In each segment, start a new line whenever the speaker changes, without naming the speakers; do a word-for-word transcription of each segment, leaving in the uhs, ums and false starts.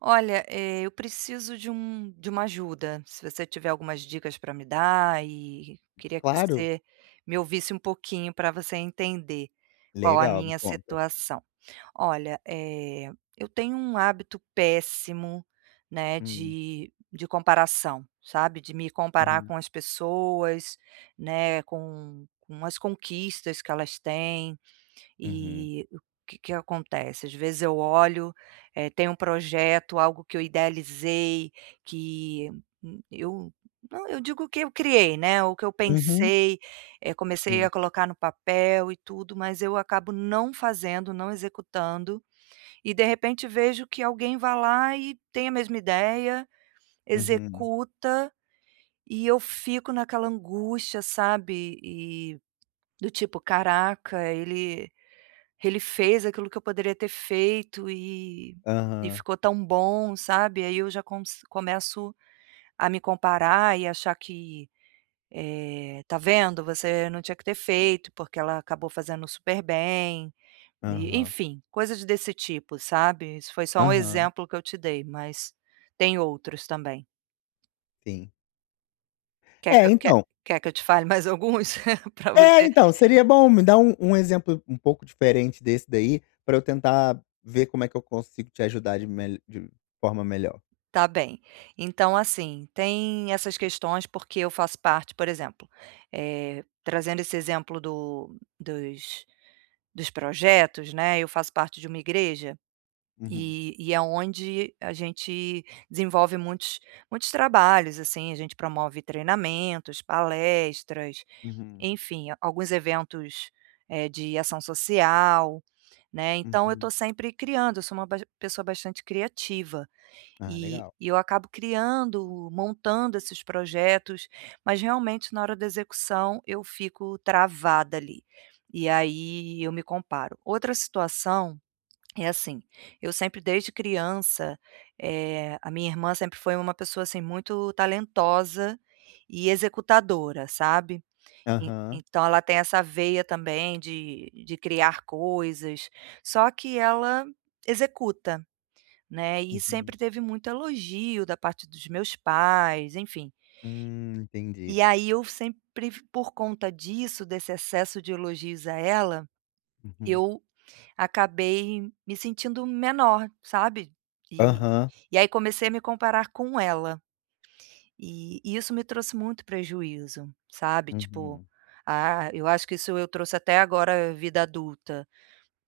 Olha, eh, eu preciso de um de uma ajuda. Se você tiver algumas dicas para me dar e queria que
Claro.
você me ouvisse um pouquinho para você entender qual a
Legal, me
minha
conta.
situação. Olha, eh, eu tenho um hábito péssimo, né,
Hum.
de de comparação, sabe? De me comparar
Uhum.
com as pessoas, né, com com as conquistas que elas têm,
Uhum.
e o que que acontece? Às vezes eu olho, eh, tem um projeto, algo que eu idealizei, que, hum, eu não, eu digo que eu criei, né, o que eu
Uhum.
pensei, eh, comecei
Sim.
a colocar no papel e tudo, mas eu acabo não fazendo, não executando, e de repente vejo que alguém vai lá e tem a mesma ideia,
Uhum.
executa, e eu fico naquela angústia, sabe, e do tipo: "Caraca, ele ele fez aquilo que eu poderia ter feito e e
Aham.
ficou tão bom, sabe. Aí eu já cons começo a me comparar e achar que, eh, "Tá vendo, você não tinha que ter feito, porque ela acabou fazendo super bem", e
Aham.
enfim, coisas desse tipo, sabe. Isso foi só um
Aham.
exemplo que eu te dei, mas tem outros também.
Sim.
Quer que
É,
eu quer
então
Quer que eu te fale mais alguns para
É,
você.
então, seria bom me dar um um exemplo um pouco diferente desse daí, pra eu tentar ver como é que eu consigo te ajudar de mel de forma melhor.
Tá bem. Então, assim, tem essas questões, porque eu faço parte, por exemplo, eh, trazendo esse exemplo do dos dos projetos, né, eu faço parte de uma igreja
Uhum,
e e é onde a gente desenvolve muitos muitos trabalhos, assim, a gente promove treinamentos, palestras,
uhum,
enfim, a- alguns eventos, eh, de ação social, né, então eu estou
uhum.
sempre criando, eu sou uma bas pessoa bastante criativa.
Ah,
E
legal.
e eu acabo criando, montando esses projetos, mas realmente na hora da execução eu fico travada ali, e aí eu me comparo. Outra situação é assim, eu sempre desde criança, eh, a minha irmã sempre foi uma pessoa, assim, muito talentosa e executadora, sabe. En
Aham.
Então ela tem essa veia também de de criar coisas, só que ela executa, né, e
Uhum.
sempre teve muito elogio da parte dos meus pais, enfim.
Hum, entendi.
E aí eu sempre por conta disso, desse excesso de elogios a ela,
Uhum.
eu acabei me sentindo menor, sabe. E
Aham.
e aí comecei a me comparar com ela, e e isso me trouxe muito prejuízo, sabe, tipo,
Uhum.
ah, eu acho que isso eu trouxe até agora vida adulta,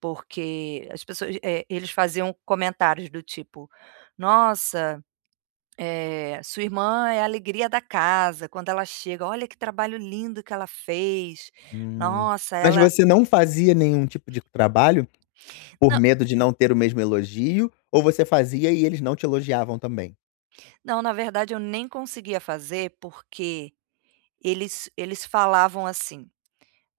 porque as pessoas, eh, eles faziam comentários do tipo: "Nossa". É, sua irmã é a alegria da casa, quando ela chega: "Olha que trabalho lindo que ela fez.
Hum.
Nossa,
Mas
ela".
você não fazia nenhum tipo de trabalho por
Nã
medo de não ter o mesmo elogio, ou você fazia e eles não te elogiavam também?
Não, na verdade eu nem conseguia fazer, porque eles eles falavam assim: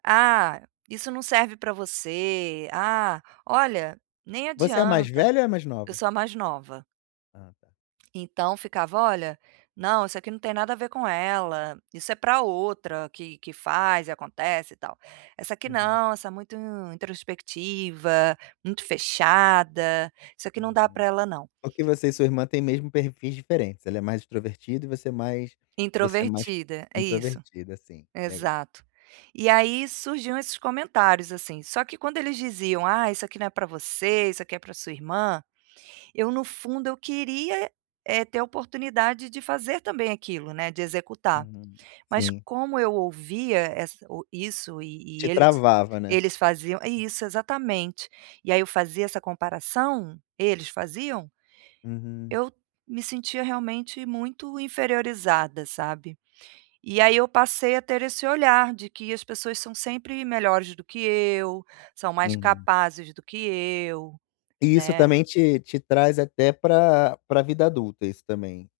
"Ah, isso não serve para você. Ah, olha, nem
Você é a mais
adianta".
velha ou é a mais
Eu
nova?
sou a mais nova.
Ah, tá.
Então ficava: "Olha, não, isso aqui não tem nada a ver com ela, isso é pra outra que que faz e acontece e tal. Essa aqui
Uhum,
não, essa é muito introspectiva, muito fechada, isso aqui não dá
uhum.
pra ela não".
Porque você e sua irmã têm mesmo perfis diferentes, ela é mais extrovertida e você é mais você é mais
Introvertida, é isso,
introvertida, assim, legal.
exato. E aí surgiam esses comentários, assim, só que quando eles diziam: "Ah, isso aqui não é pra você, isso aqui é pra sua irmã", eu no fundo eu queria, eh, ter a oportunidade de fazer também aquilo, né, de executar.
Uhum.
Mas
Sim.
como eu ouvia essa o isso e e
Te
eles
travava, né.
eles faziam é isso, exatamente. E aí eu fazia essa comparação, eles faziam,
Uhum.
eu me sentia realmente muito inferiorizada, sabe. E aí eu passei a ter esse olhar de que as pessoas são sempre melhores do que eu, são mais
Uhum.
capazes do que eu,
E isso
né.
também te te traz até para a vida adulta, isso também.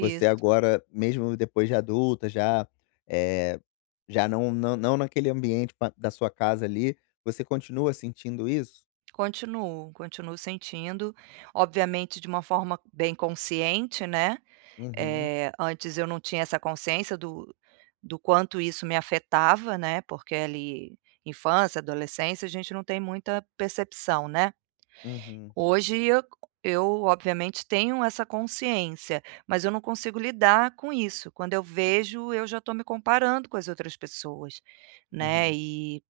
Você agora, mesmo depois de adulta, já, eh, já não não não naquele ambiente pa da sua casa ali, você continua sentindo isso?
Continuo, continuo sentindo, obviamente de uma forma bem consciente, né.
Uhum,
Eh, antes eu não tinha essa consciência do do quanto isso me afetava, né, porque ali infância, adolescência, a gente não tem muita percepção, né.
uhum,
Hoje eu eu obviamente tenho essa consciência, mas eu não consigo lidar com isso. Quando eu vejo, eu já estou me comparando com as outras pessoas, né,
uhum,
e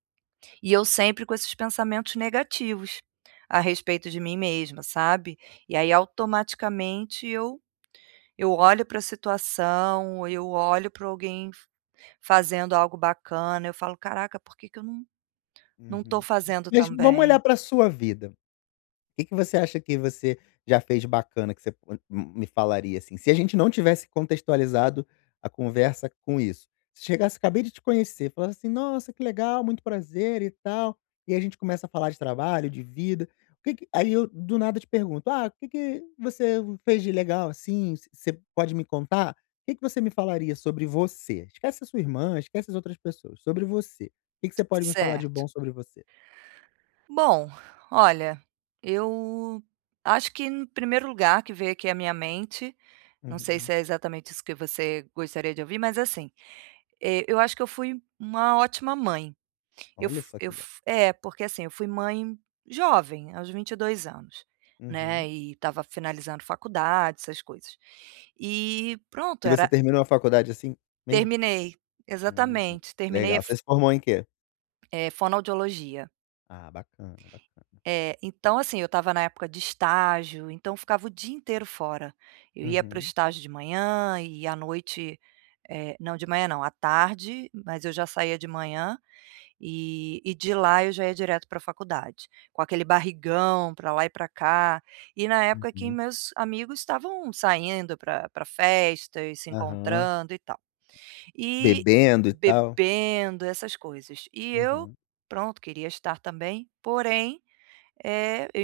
e eu sempre com esses pensamentos negativos a respeito de mim mesma, sabe. E aí automaticamente eu eu olho para a situação, eu olho para alguém f fazendo algo bacana, eu falo: "Caraca, por que que eu não não estou
uhum.
fazendo
Mas vamos olhar
também?".
pra sua vida. Que que você acha que você já fez bacana que você po hum, me falaria, assim? Se a gente não tivesse contextualizado a conversa com isso. Se chegasse: "Acabei de te conhecer", falasse assim: "Nossa, que legal, muito prazer e tal", e a gente começa a falar de trabalho, de vida. O que que aí eu do nada te pergunto: "Ah, o que que você fez de legal, assim? Você você pode me contar?" O que que você me falaria sobre você? Esquece a sua irmã, esquece as outras pessoas, sobre você. O que que você pode me falar de
Certo.
bom sobre você?
Bom, olha, eu acho que no primeiro lugar que veio aqui à minha mente, não
Uhum.
sei se
Uhum.
é exatamente isso que você gostaria de ouvir, mas assim, eh, eu acho que eu fui uma ótima mãe. Eu
Olha
fu
só
eu
que louco.
fu É, porque assim, eu fui mãe jovem, aos vinte e dois anos, né,
Uhum.
e estava finalizando faculdade, essas coisas. E pronto,
E você
era.
terminou a faculdade assim mesmo?
Terminei,
Hum, hum,
exatamente, terminei a
legal.
f
Você se formou em quê?
eh, fonoaudiologia.
Ah, bacana, bacana.
É, então assim, eu estava na época de estágio, então eu ficava o dia inteiro fora. Eu ia para o
Uhum,
estágio de manhã e à noite eh, não, de manhã não, à tarde, mas eu já saía de manhã, e e de lá eu já ia direto para a faculdade, com aquele barrigão para lá e para cá. E na época que
uhum,
meus amigos estavam saindo para festas, se
aham.
encontrando e tal. E
Bebendo e tal.
bebendo, essas coisas. E eu,
Uhum.
pronto, queria estar também, porém é, eu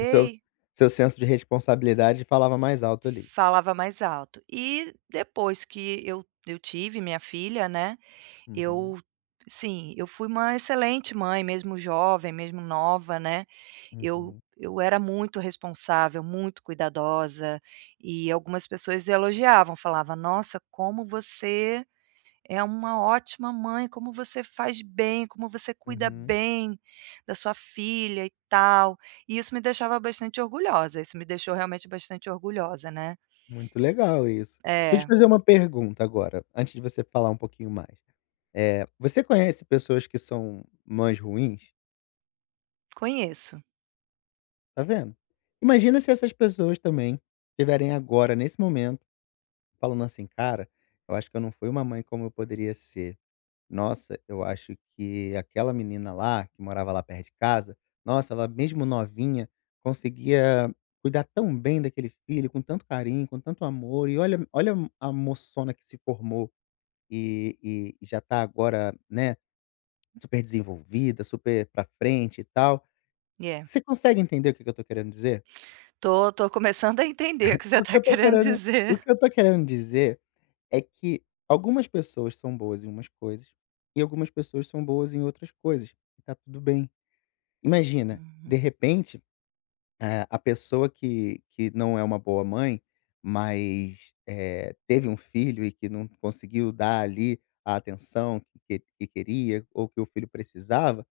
O seu seu senso de responsabilidade falava mais alto ali.
falava mais alto. E depois que eu eu tive minha filha, né,
Uhum,
eu sim, eu fui uma excelente mãe, mesmo jovem, mesmo nova, né, eu
uhum,
eu era muito responsável, muito cuidadosa, e algumas pessoas elogiavam, falava: "Nossa, como você é uma ótima mãe, como você faz bem, como você cuida
uhum.
bem da sua filha e tal". E isso me deixava bastante orgulhosa, isso me deixou realmente bastante orgulhosa, né.
Muito legal isso. Deixa eu te
É,
fazer uma pergunta agora, antes de você falar um pouquinho mais. Eh, você conhece pessoas que são mães ruins?
conheço.
Tá vendo? Imagina se essas pessoas também estiverem agora, nesse momento falando assim: "Cara, eu acho que eu não fui uma mãe como eu poderia ser. Nossa, eu acho que aquela menina lá, que morava lá perto de casa, nossa, ela mesmo novinha, conseguia cuidar tão bem daquele filho, com tanto carinho, com tanto amor, e olha olha a moçona que se formou e e e já tá agora, né, super desenvolvida, super pra frente e tal".
E é,
Você consegue entender o que que eu tô querendo dizer?
tô tô começando a entender o que você
O que
tá
eu tô
querendo
querendo o
dizer.
que eu tô querendo dizer é que algumas pessoas são boas em umas coisas e algumas pessoas são boas em outras coisas, e tá tudo bem. Imagina, de
Uhum,
repente, eh, a pessoa que que não é uma boa mãe, mas, eh, teve um filho e que não conseguiu dar ali a atenção que que que queria ou que o filho precisava,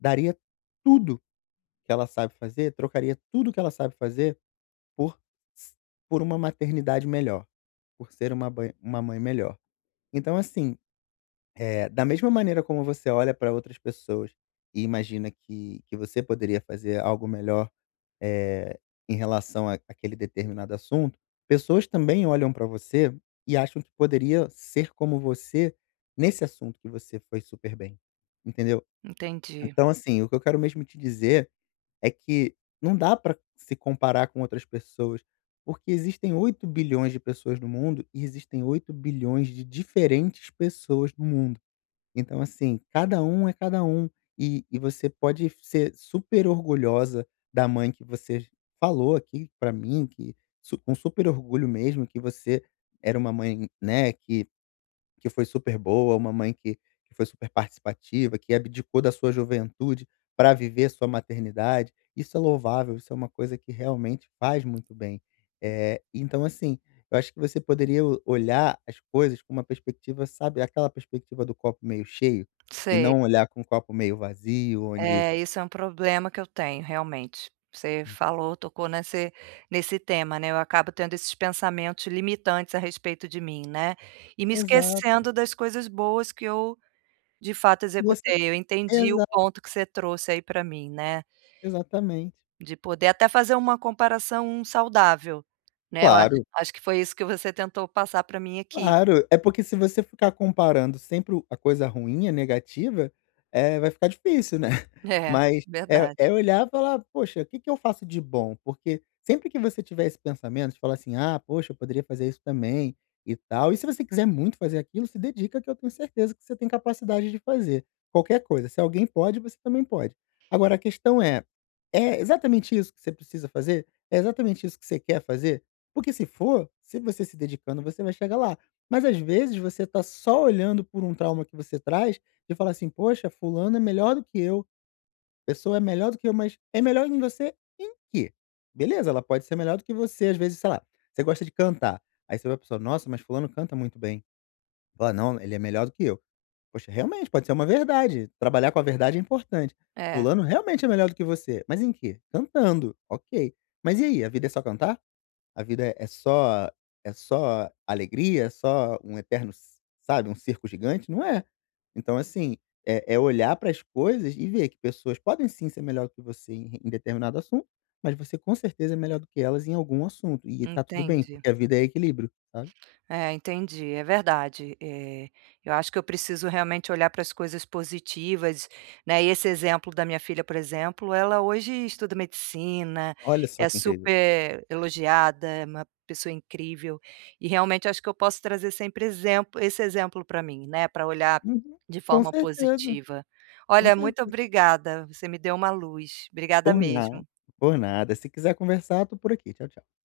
daria tudo que ela sabe fazer, trocaria tudo que ela sabe fazer por s por uma maternidade melhor, por ser uma ban uma mãe melhor. Então assim, é, da mesma maneira como você olha para outras pessoas e imagina que, que você poderia fazer algo melhor eh, em relação a aquele determinado assunto, pessoas também olham para você e acham que poderia ser como você nesse assunto que você foi super bem, entendeu?
entendi.
Então, assim, o que eu quero mesmo te dizer é que não dá para se comparar com outras pessoas, porque existem oito bilhões de pessoas no mundo e existem oito bilhões de diferentes pessoas no mundo. Então, assim, cada um é cada um. E, e você pode ser super orgulhosa da mãe que você falou aqui pra mim, que su- com super orgulho mesmo, que você era uma mãe, né, que que foi super boa, uma mãe que que foi super participativa, que abdicou da sua juventude para viver sua maternidade. Isso é louvável, isso é uma coisa que realmente faz muito bem. Eh, então assim, eu acho que você poderia o olhar as coisas com uma perspectiva, sabe, aquela perspectiva do copo meio cheio, e
Sei.
não olhar com o copo meio vazio, onde
É, isso é um problema que eu tenho, realmente. Você falou, tocou nesse nesse tema, né, eu acabo tendo esses pensamentos limitantes a respeito de mim, né, e me
exato,
esquecendo das coisas boas que eu, de fato,
você
executei. Eu entendi o
exato,
ponto que você trouxe aí para mim, né,
exatamente.
de poder até fazer uma comparação saudável, né, eu acho
Claro.
acho que foi isso que você tentou passar para mim aqui.
Claro, é porque se você ficar comparando sempre o a coisa ruim, a negativa, é vai ficar difícil, né.
É,
Mas é
verdade.
é olhar e falar: "Poxa, o que que eu faço de bom?" Porque sempre que você tiver esse pensamento de falar assim: "Ah, poxa, eu poderia fazer isso também e tal", e se você quiser muito fazer aquilo, se dedica que eu tenho certeza que você tem capacidade de fazer, qualquer coisa. Se alguém pode, você também pode. Agora a questão é: é exatamente isso que você precisa fazer? É exatamente isso que você quer fazer? Porque se for, se você se dedicando, você vai chegar lá. Mas às vezes você está só olhando por um trauma que você traz e falar assim: "Poxa, fulano é melhor do que eu, pessoa é melhor do que eu", mas é melhor em você em quê? Beleza, ela pode ser melhor do que você, às vezes, sei lá, você gosta de cantar, aí você vê a pessoa: "Nossa, mas fulano canta muito bem". Fala: "Não, ele é melhor do que eu". Poxa, realmente pode ser uma verdade, trabalhar com a verdade é importante.
É,
Fulano realmente é melhor do que você, mas em quê? Cantando, ok. Mas e aí, a vida é só cantar? A vida é é só é só alegria, é só um eterno s sabe, um circo gigante? Não é. Então, assim, é é olhar para as coisas e ver que pessoas podem sim ser melhor do que você em em determinado assunto, mas você com certeza é melhor do que elas em algum assunto, e tá tudo bem,
entendi.
porque a vida é equilíbrio, sabe.
É, entendi, é verdade. Eh, eu acho que eu preciso realmente olhar para as coisas positivas, né, e esse exemplo da minha filha, por exemplo, ela hoje estuda medicina,
Olha só
é
que incrível.
super elogiada, é uma pessoa incrível, e realmente acho que eu posso trazer sempre exemplo esse exemplo para mim, né, para olhar
Uhum.
de
Com
forma
certeza,
positiva.
com
Olha, muito
certeza.
obrigada, você me deu uma luz. Obrigada
Por nada,
mesmo.
por nada. Se quiser conversar, tô por aqui. Tchau, tchau.